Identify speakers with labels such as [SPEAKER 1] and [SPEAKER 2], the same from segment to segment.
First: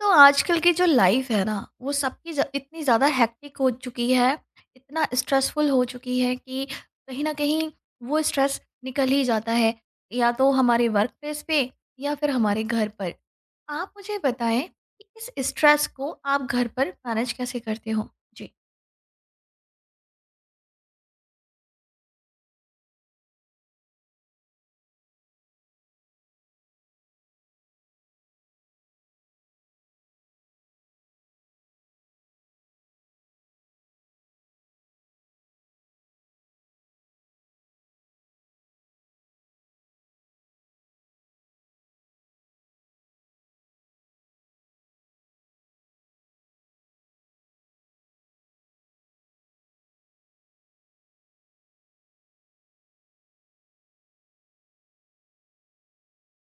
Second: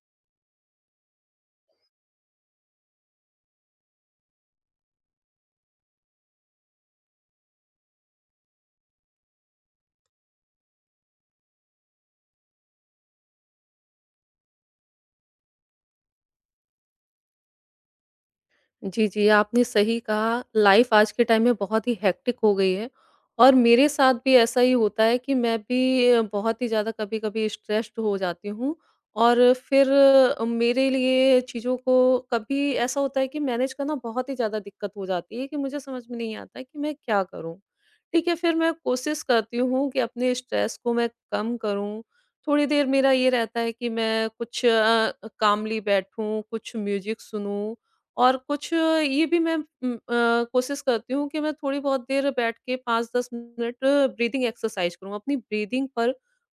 [SPEAKER 1] तो आजकल की जो लाइफ है ना वो सबकी इतनी ज़्यादा हेक्टिक हो चुकी है। इतना स्ट्रेसफुल हो चुकी है कि कहीं ना कहीं वो स्ट्रेस निकल ही जाता है। या तो हमारे वर्क प्लेस पे या फिर हमारे घर पर। आप मुझे बताएं कि इस स्ट्रेस को आप घर पर मैनेज कैसे करते हो? जी।
[SPEAKER 2] जी, जी, आपने सही कहा, लाइफ़ आज के टाइम में बहुत ही हेक्टिक हो गई है और मेरे साथ भी ऐसा ही होता है कि मैं भी बहुत ही ज़्यादा कभी-कभी स्ट्रेस्ड हो जाती हूँ और फिर मेरे लिए चीज़ों को कभी ऐसा होता है कि मैनेज करना बहुत ही ज़्यादा दिक्कत हो जाती है कि मुझे समझ में नहीं आता है कि मैं क्या करूँ? ठीक है, फिर मैं कोशिश करती हूँ कि अपने स्ट्रेस को मैं कम करूँ, थोड़ी देर मेरा ये रहता है कि मैं कुछ कामली बैठूँ, कुछ म्यूज़िक सुनूँ और कुछ ये भी मैं कोशिश करती हूँ कि मैं थोड़ी बहुत देर बैठ के 5-10 मिनट ब्रीथिंग एक्सरसाइज़ करूँ, अपनी ब्रीथिंग पर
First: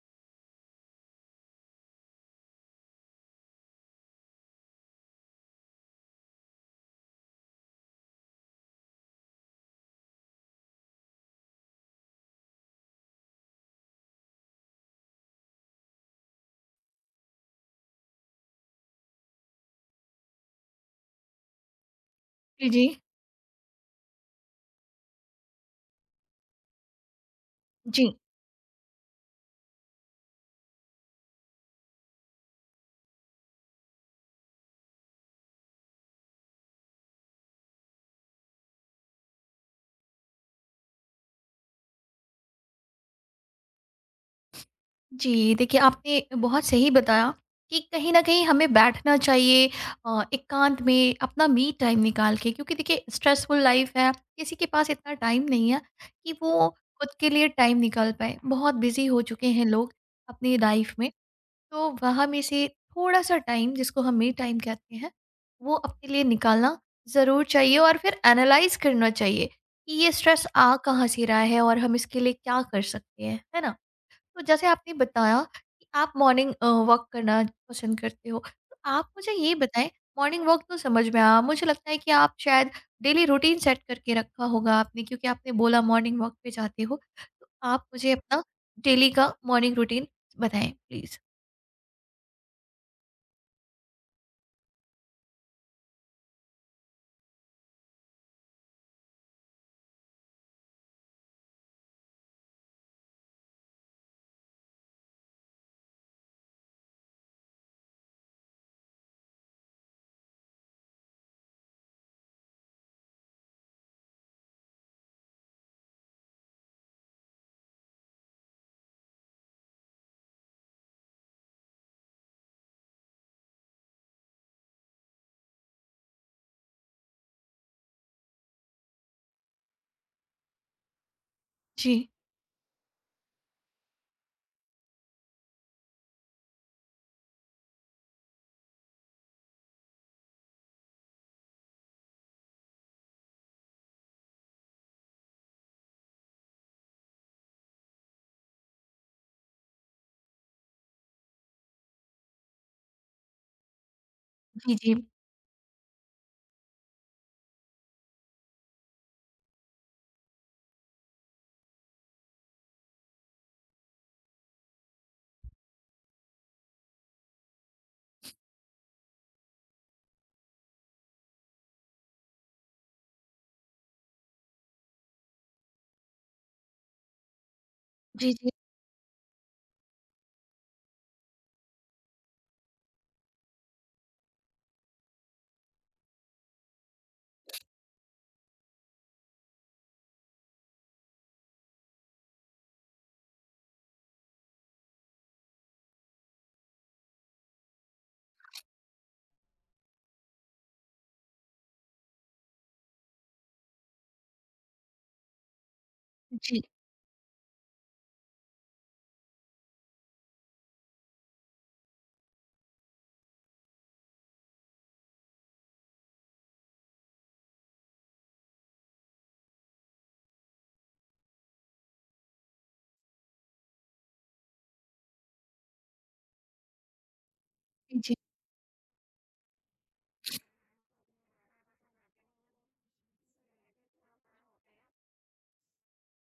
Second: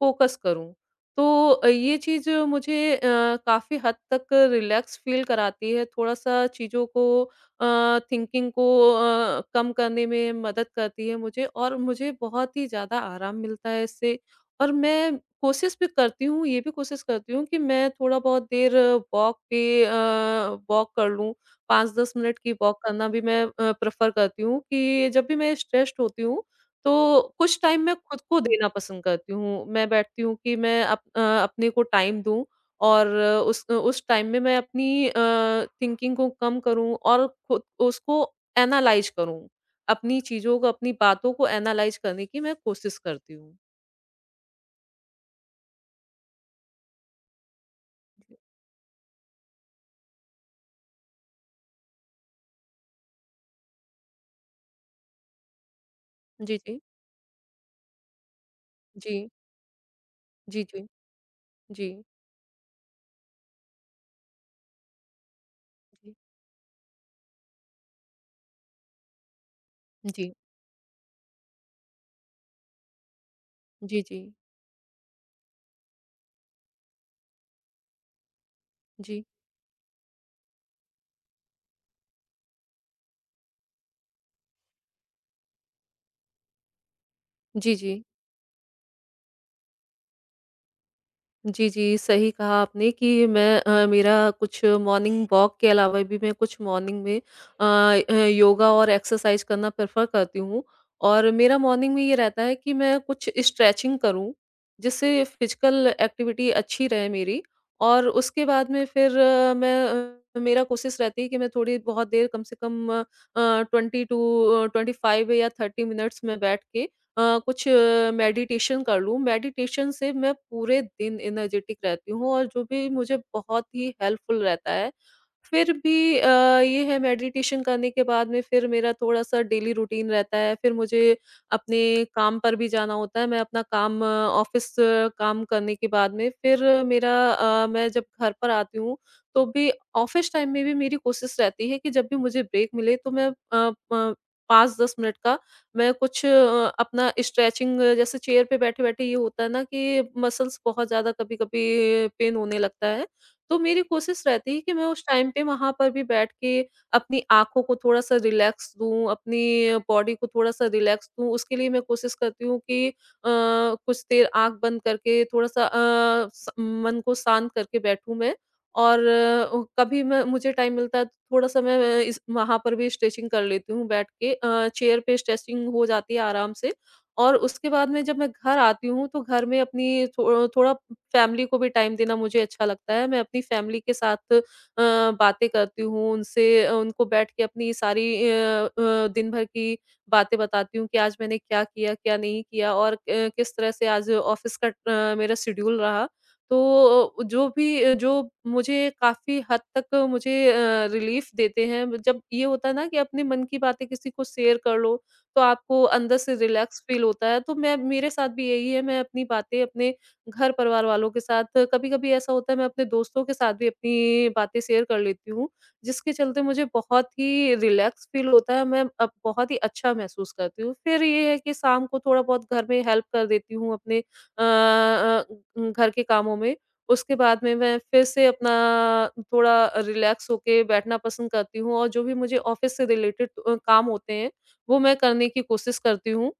[SPEAKER 2] फ़ोकस करूँ। तो ये चीज़ मुझे काफ़ी हद तक रिलैक्स फ़ील कराती है, थोड़ा-सा चीज़ों को थिंकिंग को कम करने में मदद करती है मुझे और मुझे बहुत ही ज़्यादा आराम मिलता है इससे। और मैं कोशिश भी करती हूँ, ये भी कोशिश करती हूँ कि मैं थोड़ा बहुत देर वॉक पे वॉक कर लूँ 5-10 मिनट की
[SPEAKER 1] जी।
[SPEAKER 2] वॉक
[SPEAKER 1] जी।
[SPEAKER 2] करना भी मैं प्रेफ़र करती हूँ कि जब भी मैं स्ट्रेस्ड होती हूँ, तो कुछ टाइम मैं
[SPEAKER 1] जी।
[SPEAKER 2] खुद को देना पसंद करती हूँ। मैं बैठती हूँ कि मैं अपने को टाइम दूँ और उस टाइम में मैं अपनी थिंकिंग को कम करूँ और खुद उसको एनालाइज़ करूँ। अपनी चीज़ों को, अपनी बातों को एनालाइज़ करने की मैं कोशिश करती हूँ।
[SPEAKER 1] जी, देखिए आपने बहुत सही बताया कि कहीं न कहीं हमें बैठना चाहिए, एकांत में अपना मी टाइम निकाल के, क्योंकि देखिए स्ट्रेसफुल लाइफ़ है, किसी के पास इतना टाइम नहीं है कि
[SPEAKER 2] जी,
[SPEAKER 1] वो
[SPEAKER 2] जी।
[SPEAKER 1] खुद के लिए टाइम निकाल पाएँ। बहुत बिज़ी हो
[SPEAKER 2] जी।
[SPEAKER 1] चुके हैं लोग अपनी
[SPEAKER 2] जी, जी।
[SPEAKER 1] लाइफ़ में।
[SPEAKER 2] जी।
[SPEAKER 1] तो वहाँ में से थोड़ा-सा टाइम जिसको हम मी टाइम कहते हैं, वो अपने
[SPEAKER 2] जी।
[SPEAKER 1] लिए निकालना ज़रूर चाहिए और फिर एनालाइज़ करना चाहिए कि ये
[SPEAKER 2] जी।
[SPEAKER 1] स्ट्रेस आ कहाँ से रहा है और हम इसके लिए क्या कर सकते हैं, है ना?
[SPEAKER 2] जी, जी।
[SPEAKER 1] तो जैसे आपने बताया कि आप मॉर्निंग वॉक करना पसंद करते हो, तो आप
[SPEAKER 2] जी।
[SPEAKER 1] मुझे ये बताएँ। मॉर्निंग वॉक तो समझ में आया, मुझे लगता है कि आप शायद डेली रूटीन सेट करके रखा होगा आपने, क्योंकि आपने बोला मॉर्निंग वॉक पे जाते हो। तो
[SPEAKER 2] जी, जी।
[SPEAKER 1] आप
[SPEAKER 2] जी,
[SPEAKER 1] मुझे अपना डेली का मॉर्निंग रूटीन बताएँ प्लीज़?
[SPEAKER 2] जी, जी, सही कहा आपने कि मैं मेरा कुछ मॉर्निंग वॉक के अलावा भी मैं कुछ मॉर्निंग में अ योगा और एक्सरसाइज़ करना प्रेफ़र करती हूँ और मेरा मॉर्निंग में ये रहता है कि मैं कुछ स्ट्रेचिंग करूँ, जिससे फ़िज़िकल एक्टिविटी अच्छी रहे मेरी और उसके बाद में फिर मैं मेरा कोशिश रहती है कि मैं थोड़ी बहुत देर कम से कम 20 टू 25 या 30 मिनट्स मैं बैठ के कुछ मेडिटेशन कर लूँ, मेडिटेशन से मैं पूरे दिन एनर्जेटिक रहती हूँ और जो भी मुझे बहुत ही हेल्पफुल रहता है। फिर भी अ, ये है मेडिटेशन करने के बाद में फिर मेरा थोड़ा-सा डेली रूटीन रहता है। फिर मुझे अपने
[SPEAKER 1] जी।
[SPEAKER 2] काम पर भी जाना होता है। मैं अपना काम ऑफ़िस काम करने के बाद में फिर मेरा मैं जब घर पर आती हूँ, तो भी ऑफ़िस टाइम में भी मेरी कोशिश रहती है कि जब भी मुझे ब्रेक मिले तो मैं अ, प 5-10 मिनट का मैं कुछ अपना स्ट्रेचिंग जैसे चेयर पे बैठे-बैठे ये होता है ना कि मसल्स बहुत ज़्यादा कभी-कभी पेन होने लगता है। तो मेरी कोशिश रहती है कि
[SPEAKER 1] जी,
[SPEAKER 2] मैं
[SPEAKER 1] जी।
[SPEAKER 2] उस टाइम पे वहाँ पर भी बैठ के अपनी आँखों को थोड़ा-सा रिलैक्स दूँ, अपनी बॉडी को थोड़ा-सा रिलैक्स दूँ। उसके लिए मैं कोशिश करती हूँ कि कुछ देर आँख बंद करके थोड़ा-सा अ, स मन को शांत करके बैठूँ मैं और कभी मैं मुझे टाइम मिलता है तो थोड़ा-सा मैं अ, इस वहाँ पर भी स्ट्रेचिंग कर लेती हूँ बैठ के। चेयर पे स्ट्रेचिंग हो जाती है आराम से। और उसके बाद में जब मैं
[SPEAKER 1] जी, जी।
[SPEAKER 2] घर आती हूँ, तो घर में अपनी थो थोड़ा फैमिली को भी टाइम देना मुझे अच्छा लगता है। मैं अपनी फैमिली के साथ बातें करती हूँ, उनसे उनको बैठ के अपनी सारी दिन भर की बातें बताती हूँ कि आज मैंने क्या किया, क्या नहीं किया और किस तरह से आज ऑफ़िस का मेरा शेड्यूल रहा। तो जो भी जो मुझे काफ़ी हद तक मुझे रिलीफ़ देते हैं। जब ये होता है ना कि अपने मन की बातें किसी को शेयर कर लो, तो आपको अंदर से
[SPEAKER 1] जी,
[SPEAKER 2] रिलैक्स फ़ील होता है। तो मैं मेरे साथ भी यही है, मैं अपनी बातें अपने घर-परिवार वालों के साथ कभी-कभी ऐसा होता है मैं अपने दोस्तों के साथ भी अपनी बातें शेयर कर लेती हूँ, जिसके चलते मुझे बहुत ही रिलैक्स फ़ील होता है, मैं अब बहुत ही अच्छा महसूस करती हूँ। फिर ये है कि शाम को थोड़ा बहुत घर में हेल्प कर देती हूँ अपने अ अ, घर के कामों में। उसके बाद में मैं
[SPEAKER 1] जी,
[SPEAKER 2] फिर
[SPEAKER 1] जी।
[SPEAKER 2] से अपना थोड़ा रिलैक्स होके बैठना पसंद करती हूँ और जो भी मुझे ऑफ़िस से रिलेटेड काम होते हैं, वो मैं करने की कोशिश करती हूँ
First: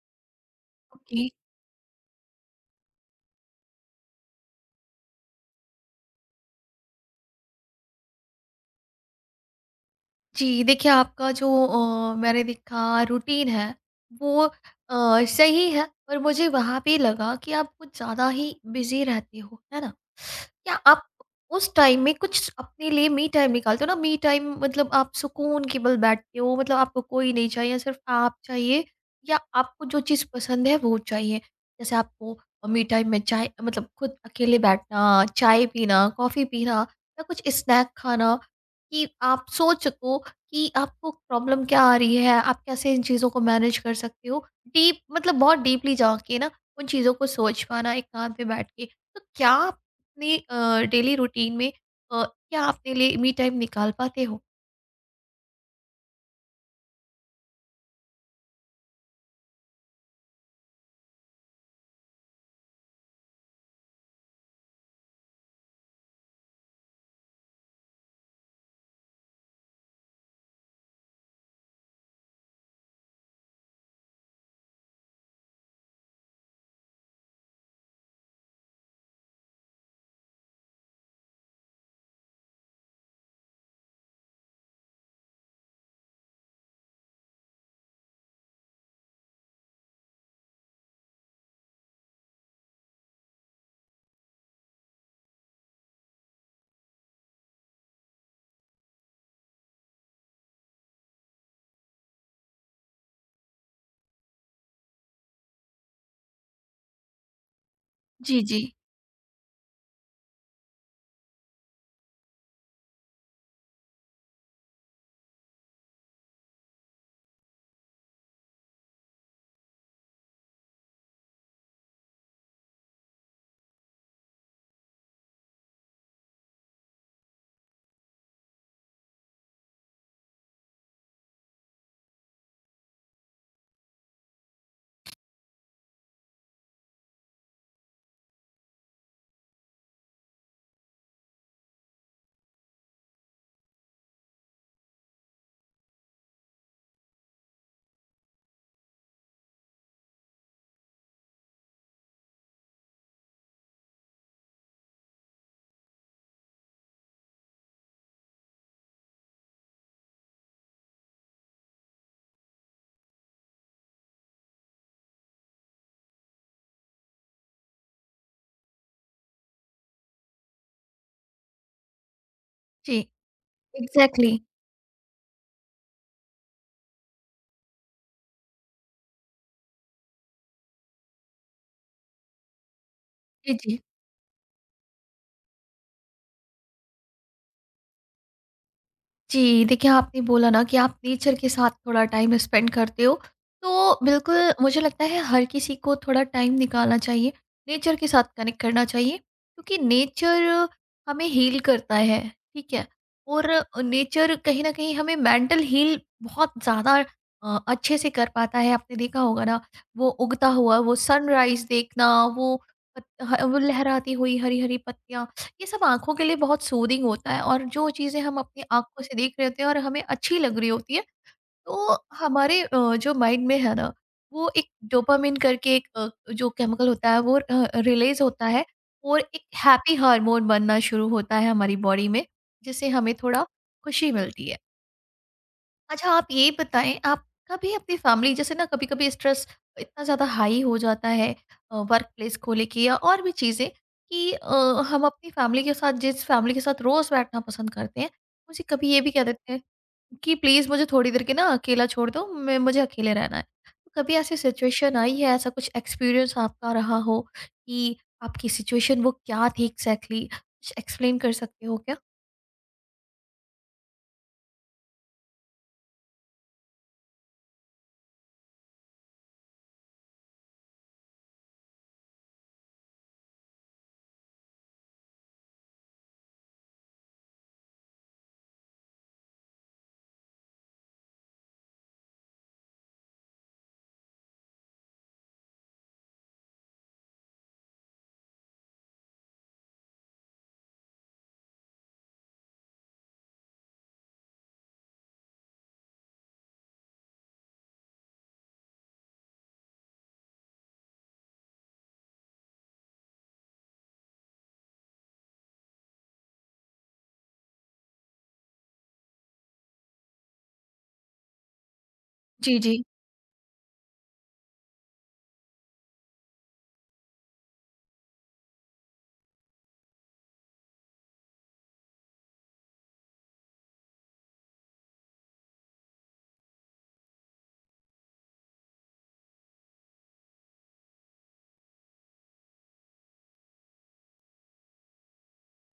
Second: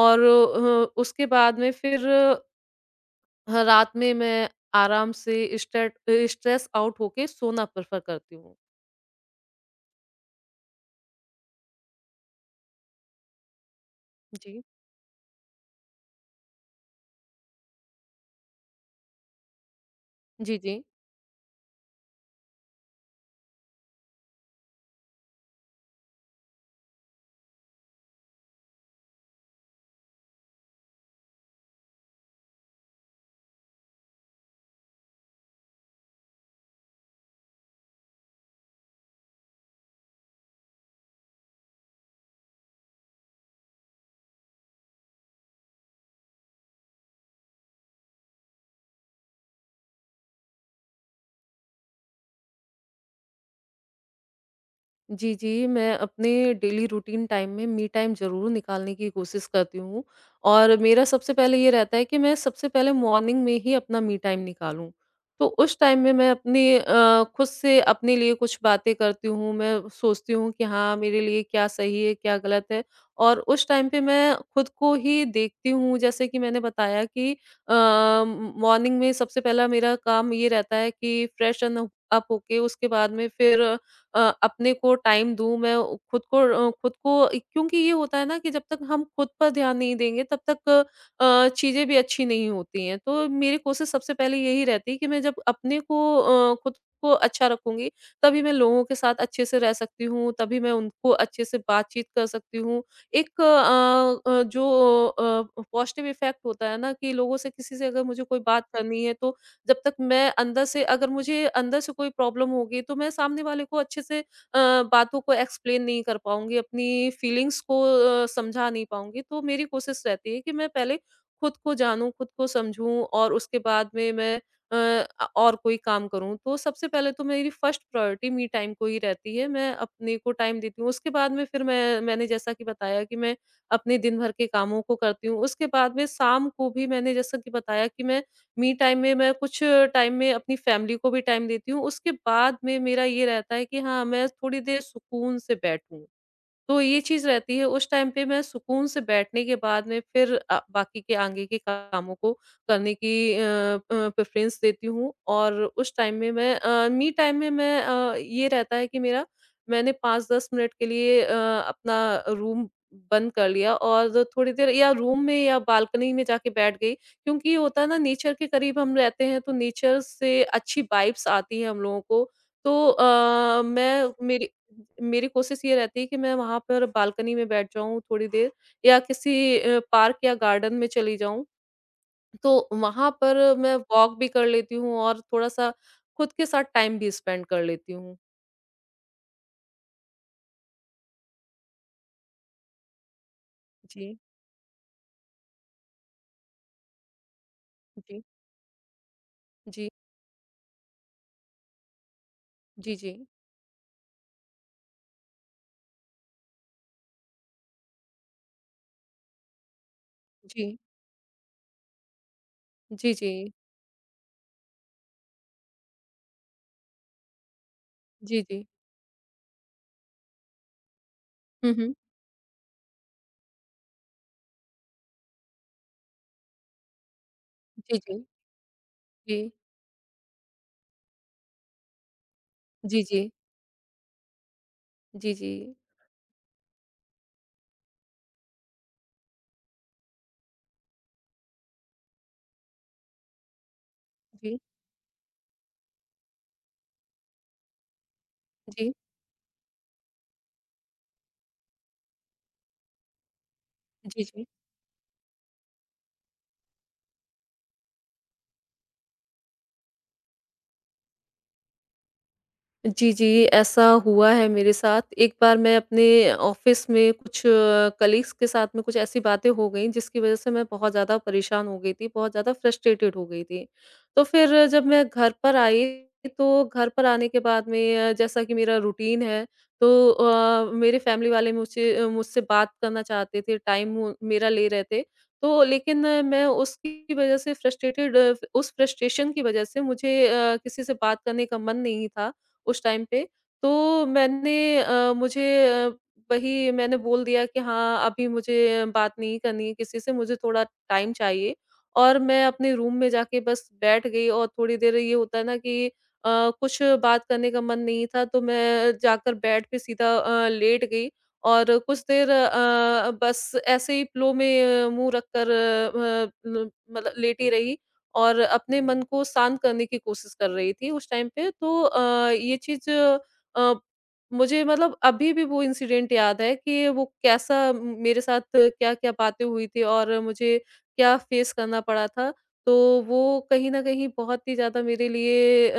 [SPEAKER 2] और
[SPEAKER 1] ओके।
[SPEAKER 2] उसके बाद में फिर ह रात में मैं आराम से स्ट्रेस आउट होके सोना प्रेफ़र करती हूँ।
[SPEAKER 1] जी, देखिए आपका जो मैंने देखा रूटीन है, वो
[SPEAKER 2] जी।
[SPEAKER 1] सही है, पर मुझे वहाँ पे लगा कि आप कुछ ज़्यादा ही बिज़ी रहते हो, है ना?
[SPEAKER 2] जी,
[SPEAKER 1] क्या
[SPEAKER 2] जी।
[SPEAKER 1] आप उस टाइम में कुछ अपने लिए मी टाइम निकालते हो ना? मी टाइम मतलब आप सुकून केवल बैठते हो, मतलब आपको कोई नहीं चाहिए, सिर्फ़ आप चाहिए या आपको जो चीज़ पसंद है वो चाहिए? जैसे आपको मी टाइम में चाय, मतलब खुद अकेले बैठना, चाय पीना, कॉफ़ी पीना या कुछ स्नैक खाना, कि आप सोच सको कि आपको प्रॉब्लम क्या आ रही है, आप कैसे इन चीज़ों को मैनेज कर सकते हो। डीप मतलब बहुत डीपली जाके ना उन चीज़ों को सोच पाना एक काम पे बैठ के। तो क्या आप अपनी डेली रूटीन में क्या आप अपने लिए मी टाइम निकाल पाते हो?
[SPEAKER 2] जी, जी, मैं अपने डेली रूटीन टाइम में मी टाइम ज़रूर निकालने की कोशिश करती हूँ और मेरा सबसे पहले ये रहता है कि मैं सबसे पहले मॉर्निंग में ही अपना मी टाइम निकालूँ। तो उस टाइम में मैं अपने खुद से अपने लिए कुछ बातें करती हूँ, मैं सोचती हूँ कि हाँ, मेरे लिए क्या सही है, क्या गलत है और उस टाइम पे मैं खुद को ही देखती हूँ। जैसे कि मैंने बताया कि मॉर्निंग में सबसे पहला मेरा काम ये रहता है कि फ्रेशन अप होके उसके बाद में फिर अपने को टाइम दूँ, मैं उ खुद को खुद को क्योंकि ये होता है ना कि जब तक हम खुद पर ध्यान नहीं देंगे तब तक चीज़ें भी अच्छी नहीं होती हैं। तो मेरी कोशिश सबसे पहले यही रहती है कि मैं जब अपने को खुद को अच्छा रखूँगी, तभी मैं लोगों के साथ अच्छे से रह सकती हूँ, तभी मैं उनको अच्छे से बातचीत कर सकती हूँ। एक जो पॉज़िटिव इफ़ेक्ट होता है ना कि लोगों से किसी से अगर मुझे कोई
[SPEAKER 1] जी, जी।
[SPEAKER 2] बात करनी है तो जब तक मैं अंदर से अगर मुझे अंदर से कोई प्रॉब्लम होगी तो मैं सामने वाले को अच्छे से बातों को एक्सप्लेन नहीं कर पाऊँगी, अपनी फीलिंग्स को समझा नहीं पाऊँगी। तो मेरी कोशिश रहती है कि मैं पहले खुद को जानूँ, खुद को समझूँ और उसके बाद में मैं और कोई काम करूँ। तो सबसे पहले तो मेरी फर्स्ट प्रायोरिटी मी टाइम को ही रहती है, मैं अपने को टाइम देती हूँ। उसके बाद में फिर मैंने जैसा कि बताया कि मैं अपने दिन भर के कामों को करती हूँ। उसके बाद में शाम को भी मैंने जैसा कि बताया कि मैं मी टाइम में मैं कुछ टाइम में अपनी फैमिली को भी टाइम देती हूँ। उसके बाद में मेरा ये रहता है कि हाँ, मैं थोड़ी देर सुकून से बैठूँ। तो ये चीज़ रहती है, उस टाइम पे मैं सुकून से बैठने के बाद में फिर बाकी के आगे के कामों को करने की प्रेफ़रेंस देती हूँ और उस टाइम में मैं मी टाइम में मैं ये रहता है कि मेरा मैंने 5-10 मिनट के लिए अपना रूम बंद कर लिया और जो थोड़ी देर या रूम में या बालकनी में जाके बैठ गई, क्योंकि ये होता है ना नेचर के करीब हम रहते हैं, तो नेचर से अच्छी वाइब्स आती है हम लोगों को। तो
[SPEAKER 1] जी,
[SPEAKER 2] मैं
[SPEAKER 1] एग्ज़ैक्टली।
[SPEAKER 2] मेरी मेरी कोशिश ये रहती है कि मैं वहाँ पर बालकनी में बैठ जाऊँ थोड़ी देर या किसी पार्क या गार्डन में चली जाऊँ। तो वहाँ
[SPEAKER 1] जी,
[SPEAKER 2] पर मैं
[SPEAKER 1] जी।
[SPEAKER 2] वॉक भी कर लेती हूँ और थोड़ा-सा खुद के साथ टाइम भी स्पेंड कर लेती हूँ।
[SPEAKER 1] जी, देखिए आपने बोला ना कि आप नेचर के साथ थोड़ा टाइम स्पेंड करते हो, तो
[SPEAKER 2] जी,
[SPEAKER 1] बिल्कुल मुझे लगता है हर किसी को थोड़ा टाइम निकालना चाहिए, नेचर के
[SPEAKER 2] जी,
[SPEAKER 1] साथ कनेक्ट करना चाहिए क्योंकि
[SPEAKER 2] जी,
[SPEAKER 1] नेचर हमें हील करता है, ठीक है?
[SPEAKER 2] जी,
[SPEAKER 1] और नेचर कहीं न कहीं हमें मेंटल हील बहुत ज़्यादा अच्छे से कर पाता है, आपने देखा होगा ना। वो उगता
[SPEAKER 2] जी,
[SPEAKER 1] हुआ,
[SPEAKER 2] जी,
[SPEAKER 1] वो सनराइज़ देखना, वो पत
[SPEAKER 2] जी, जी,
[SPEAKER 1] ह वो लहराती हुई हरी-हरी पत्तियाँ, ये सब आँखों के लिए बहुत सूदिंग होता है और जो चीज़ें हम
[SPEAKER 2] जी,
[SPEAKER 1] अपनी
[SPEAKER 2] जी।
[SPEAKER 1] आँखों से देख रहे होते हैं और हमें अच्छी लग रही होती है,
[SPEAKER 2] हुँ, हुँ।
[SPEAKER 1] तो हमारे जो माइंड में है ना, वो एक डोपामाइन करके एक जो केमिकल होता है वो
[SPEAKER 2] जी,
[SPEAKER 1] रिलीज़
[SPEAKER 2] जी,
[SPEAKER 1] होता है और
[SPEAKER 2] जी,
[SPEAKER 1] एक हैप्पी हार्मोन बनना शुरू होता है हमारी बॉडी में, जिससे
[SPEAKER 2] जी,
[SPEAKER 1] हमें
[SPEAKER 2] जी,
[SPEAKER 1] थोड़ा खुशी मिलती है।
[SPEAKER 2] जी, जी,
[SPEAKER 1] अच्छा आप ये बताएँ, आप कभी अपनी फैमिली जैसे ना कभी-कभी स्ट्रेस इतना ज़्यादा हाई हो जाता है वर्क प्लेस को लेके या और भी चीज़ें कि
[SPEAKER 2] जी,
[SPEAKER 1] हम अपनी फैमिली के साथ, जिस फैमिली के साथ रोज़ बैठना पसंद करते हैं, उसे कभी
[SPEAKER 2] जी,
[SPEAKER 1] ये भी कह देते हैं कि प्लीज़ मुझे थोड़ी देर के ना अकेला छोड़ दो, मैं मुझे अकेले रहना है। तो कभी
[SPEAKER 2] जी,
[SPEAKER 1] ऐसी
[SPEAKER 2] जी।
[SPEAKER 1] सिचुएशन आई है, ऐसा कुछ एक्सपीरियंस आपका रहा हो कि आपकी सिचुएशन वो क्या थी एग्ज़ैक्टली? कुछ एक्सप्लेन कर सकते हो क्या?
[SPEAKER 2] जी, जी, ऐसा हुआ है मेरे साथ। एक बार मैं अपने ऑफ़िस में कुछ कलीग्स के साथ में कुछ ऐसी बातें हो गईं, जिसकी वज़ह से मैं बहुत ज़्यादा परेशान हो गई थी, बहुत ज़्यादा फ्रस्ट्रेटेड हो गई थी। तो फिर जब मैं घर पर आई, तो घर पर आने के बाद में जैसा कि मेरा रूटीन है, तो मेरे फ़ैमिली वाले मुझे मुझसे बात करना चाहते थे, टाइम वो मेरा ले रहे थे। तो लेकिन मैं उसकी वज़ह से फ्रस्ट्रेटेड उस फ्रस्ट्रेशन की वज़ह से मुझे किसी से बात करने का मन नहीं था। उस टाइम पे। तो मैंने मुझे वही मैंने बोल दिया कि हाँ, अभी मुझे बात नहीं करनी है किसी से, मुझे थोड़ा टाइम चाहिए और मैं अपने रूम में जाके बस बैठ गई और थोड़ी देर ये होता है ना कि अ, कुछ बात करने का मन नहीं था, तो मैं जाकर बेड पे सीधा लेट गई और कुछ देर
[SPEAKER 1] जी, जी।
[SPEAKER 2] बस ऐसे ही पिलो में मुँह रखकर अ, म मतलब लेटी रही और अपने मन को शांत करने की कोशिश कर रही थी उस टाइम पे तो ये चीज़ अ, मुझे मतलब अभी भी वो इंसिडेंट याद है कि वो कैसा मेरे साथ क्या-क्या बातें हुई थी और मुझे क्या फेस करना पड़ा था। तो वो कहीं न कहीं बहुत ही ज़्यादा मेरे लिए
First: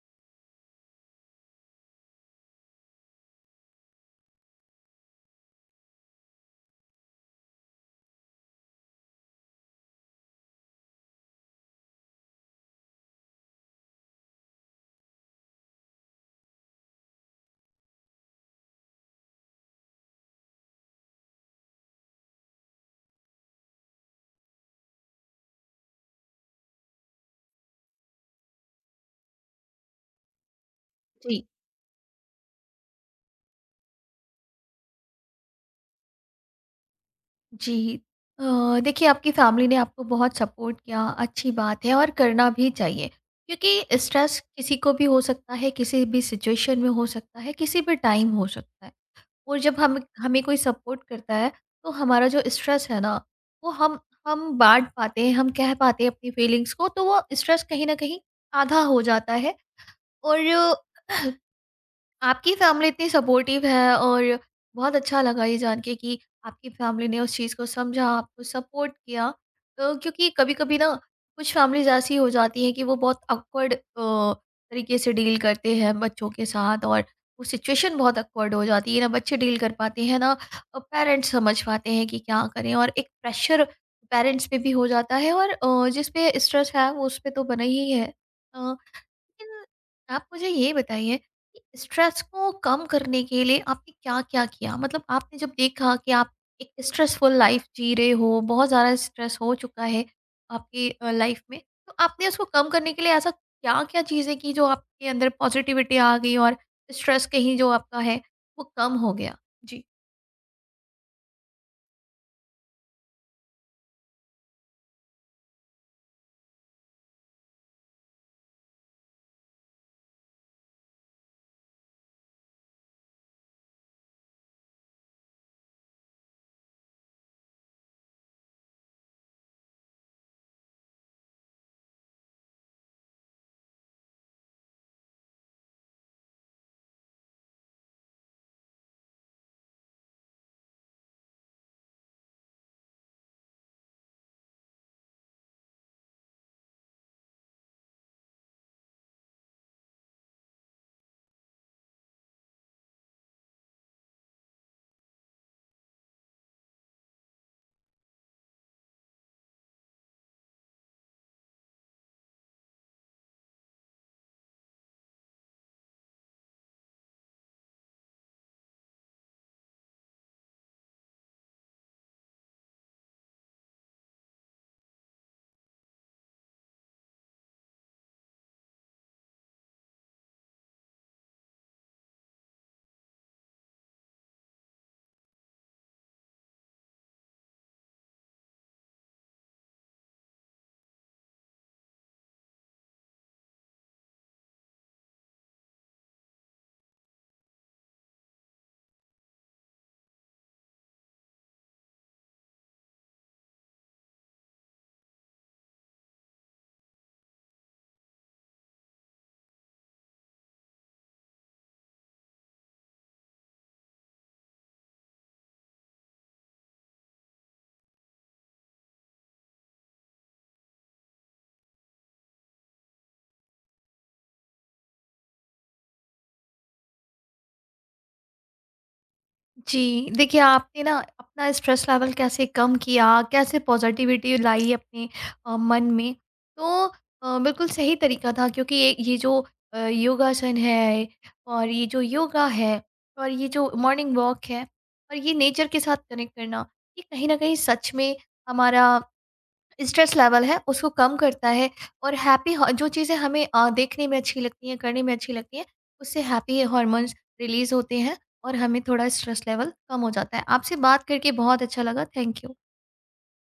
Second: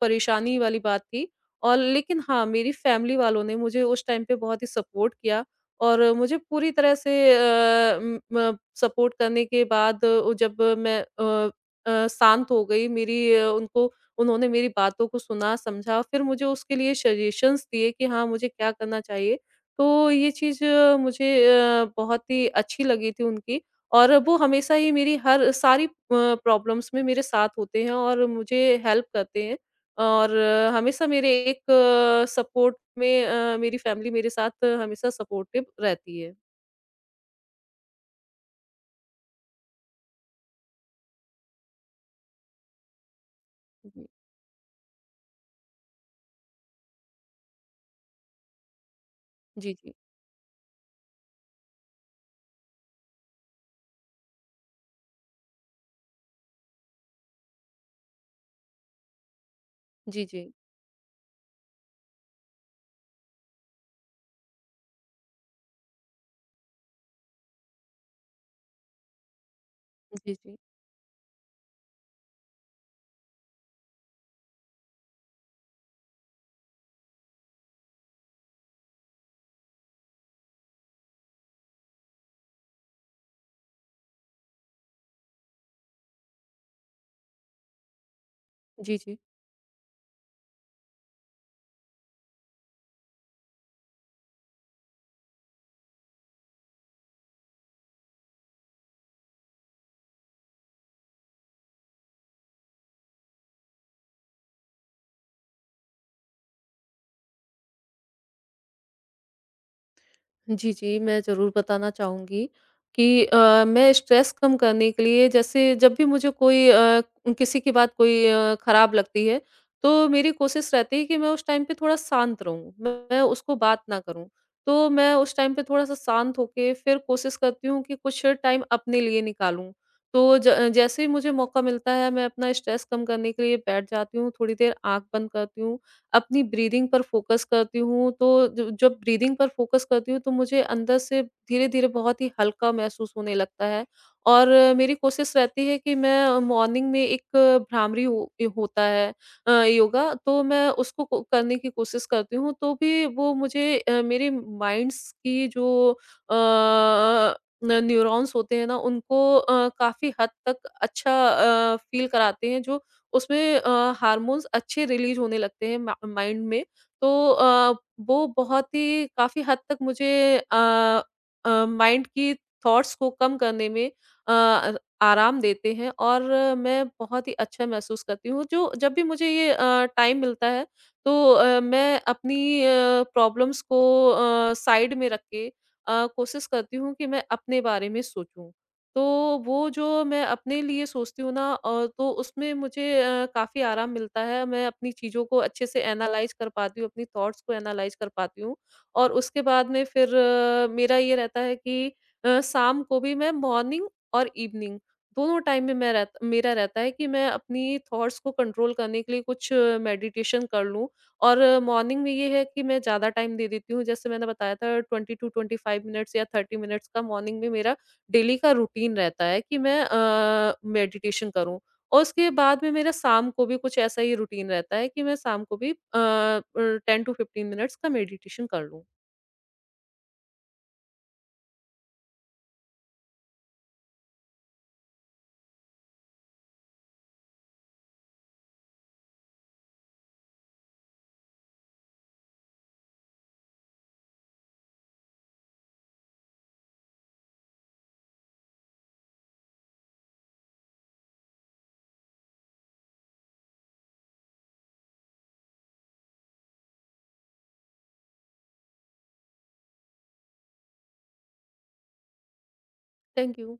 [SPEAKER 2] परेशानी वाली बात थी और लेकिन हाँ, मेरी फैमिली वालों ने मुझे उस टाइम पे बहुत ही सपोर्ट किया और मुझे पूरी तरह से अ, उम, म सपोर्ट करने के बाद जब मैं शांत हो गई मेरी उनको उन्होंने मेरी बातों को सुना, समझा फिर मुझे उसके लिए सजेशंस दिए कि हाँ, मुझे क्या करना चाहिए। तो ये चीज़ मुझे बहुत ही अच्छी लगी थी उनकी और वो हमेशा ही मेरी हर सारी प्रॉब्लम्स में मेरे साथ होते हैं और मुझे हेल्प करते हैं और हमेशा मेरे
[SPEAKER 1] जी।
[SPEAKER 2] एक सपोर्ट में मेरी फैमिली मेरे साथ हमेशा सपोर्टिव रहती है।
[SPEAKER 1] जी। देखिए आपकी फैमिली ने आपको बहुत सपोर्ट किया, अच्छी बात है और करना भी चाहिए। क्योंकि
[SPEAKER 2] जी,
[SPEAKER 1] स्ट्रेस किसी को भी हो सकता है, किसी भी सिचुएशन में हो सकता है, किसी भी टाइम हो सकता है। और
[SPEAKER 2] जी,
[SPEAKER 1] जब
[SPEAKER 2] जी।
[SPEAKER 1] हम हमें कोई सपोर्ट करता है, तो हमारा जो स्ट्रेस है ना, वो हम बाँट पाते हैं, हम कह पाते हैं अपनी फीलिंग्स को, तो वो स्ट्रेस कहीं न कहीं आधा हो जाता है
[SPEAKER 2] जी, जी।
[SPEAKER 1] और आपकी फैमिली इतनी सपोर्टिव है और बहुत अच्छा लगा ये जान के कि आपकी फैमिली ने उस चीज़ को समझा, आपको सपोर्ट किया। तो क्योंकि
[SPEAKER 2] जी, जी।
[SPEAKER 1] कभी-कभी ना कुछ फैमिलीज़ ऐसी हो जाती हैं कि वो बहुत ऑकवर्ड तरीके से डील करते हैं बच्चों के साथ और वो सिचुएशन बहुत ऑकवर्ड हो जाती है। ना बच्चे डील कर पाते हैं, ना पेरेंट्स समझ पाते हैं कि क्या करें और एक प्रेशर पेरेंट्स पे भी हो जाता है और जिस पे स्ट्रेस है वो उस पे तो बना ही है। अ
[SPEAKER 2] जी, जी।
[SPEAKER 1] लेकिन आप मुझे ये बताइए कि स्ट्रेस को कम करने के लिए आपने क्या-क्या किया? मतलब आपने जब देखा कि आप एक स्ट्रेसफुल लाइफ जी रहे हो, बहुत ज़्यादा स्ट्रेस हो चुका है आपकी लाइफ में, तो आपने उसको कम करने के लिए ऐसा क्या-क्या चीज़ें की जो आपके अंदर पॉजिटिविटी आ गई और स्ट्रेस कहीं जो आपका है, वो कम हो गया? जी।
[SPEAKER 2] जी, जी, मैं ज़रूर बताना चाहूँगी कि मैं स्ट्रेस कम करने के लिए जैसे जब भी मुझे कोई किसी की बात कोई खराब लगती है, तो मेरी कोशिश रहती है कि मैं उस टाइम पे थोड़ा शांत रहूँ, मैं उसको बात ना करूँ। तो मैं उस टाइम पे थोड़ा-सा शांत होके फिर कोशिश करती हूँ कि कुछ टाइम अपने लिए निकालूँ। तो जैसे ही मुझे मौका मिलता है, मैं अपना स्ट्रेस कम करने के लिए बैठ जाती हूँ, थोड़ी देर आँख बंद करती हूँ अपनी ब्रीदिंग पर फ़ोकस करती हूँ, तो ज जब ब्रीदिंग पर फ़ोकस करती हूँ, तो मुझे अंदर से धीरे-धीरे बहुत ही हल्का महसूस होने लगता है और मेरी कोशिश रहती है कि मैं मॉर्निंग में एक भ्रामरी हो ए होता है योगा, तो मैं उसको को करने की कोशिश करती हूँ, तो भी वो मुझे मेरे माइंड्स की जो अ अ, न न्यूरॉन्स होते हैं ना, उनको काफ़ी हद तक अच्छा फ़ील कराते हैं, जो उसमें हार्मोन्स अच्छे रिलीज़ होने लगते हैं मा माइंड में। तो वो बहुत ही काफ़ी हद तक मुझे अ माइंड की थॉट्स को कम करने में अ, अर आराम देते हैं और मैं बहुत ही अच्छा महसूस करती हूँ। जो जब भी मुझे ये टाइम मिलता है तो मैं अपनी प्रॉब्लम्स को साइड में रख के कोशिश करती हूँ कि मैं अपने बारे में सोचूँ। तो वो जो मैं अपने लिए सोचती हूँ ना तो उसमें मुझे काफ़ी आराम मिलता है। मैं अपनी चीज़ों को अच्छे से एनालाइज़ कर पाती हूँ, अपनी थॉट्स को एनालाइज़ कर पाती हूँ और उसके बाद में फिर मेरा ये रहता है कि शाम को भी मैं मॉर्निंग और इवनिंग दोनों टाइम में मैं रह मेरा रहता है कि मैं अपनी थॉट्स को कंट्रोल करने के लिए कुछ मेडिटेशन कर लूँ और मॉर्निंग में ये है कि मैं ज़्यादा टाइम दे देती हूँ। जैसे मैंने बताया था 20 टू 25 मिनट्स या 30 मिनट्स का मॉर्निंग में मेरा डेली का रूटीन रहता है कि मैं मेडिटेशन करूँ और उसके बाद में मेरा शाम को भी कुछ ऐसा ही रूटीन रहता है कि मैं शाम को भी 10 टू 15 मिनट्स का मेडिटेशन कर लूँ।
[SPEAKER 1] जी, देखिए आपने ना अपना स्ट्रेस लेवल कैसे कम किया, कैसे पॉज़िटिविटी लाई अपने मन में, तो बिल्कुल सही तरीका था, क्योंकि ये जो योगासन है और ये जो योगा है और ये जो मॉर्निंग वॉक है और ये नेचर के साथ कनेक्ट करना, ये कहीं न कहीं सच में हमारा स्ट्रेस लेवल है उसको कम करता है और हैप्पी हॉ जो चीज़ें हमें देखने में अच्छी लगती हैं, करने में अच्छी लगती हैं, उससे हैप्पी हॉर्मोन्स रिलीज़ होते हैं और हमें थोड़ा स्ट्रेस लेवल कम हो जाता है। आपसे बात करके बहुत अच्छा लगा। Thank you.
[SPEAKER 2] Thank you.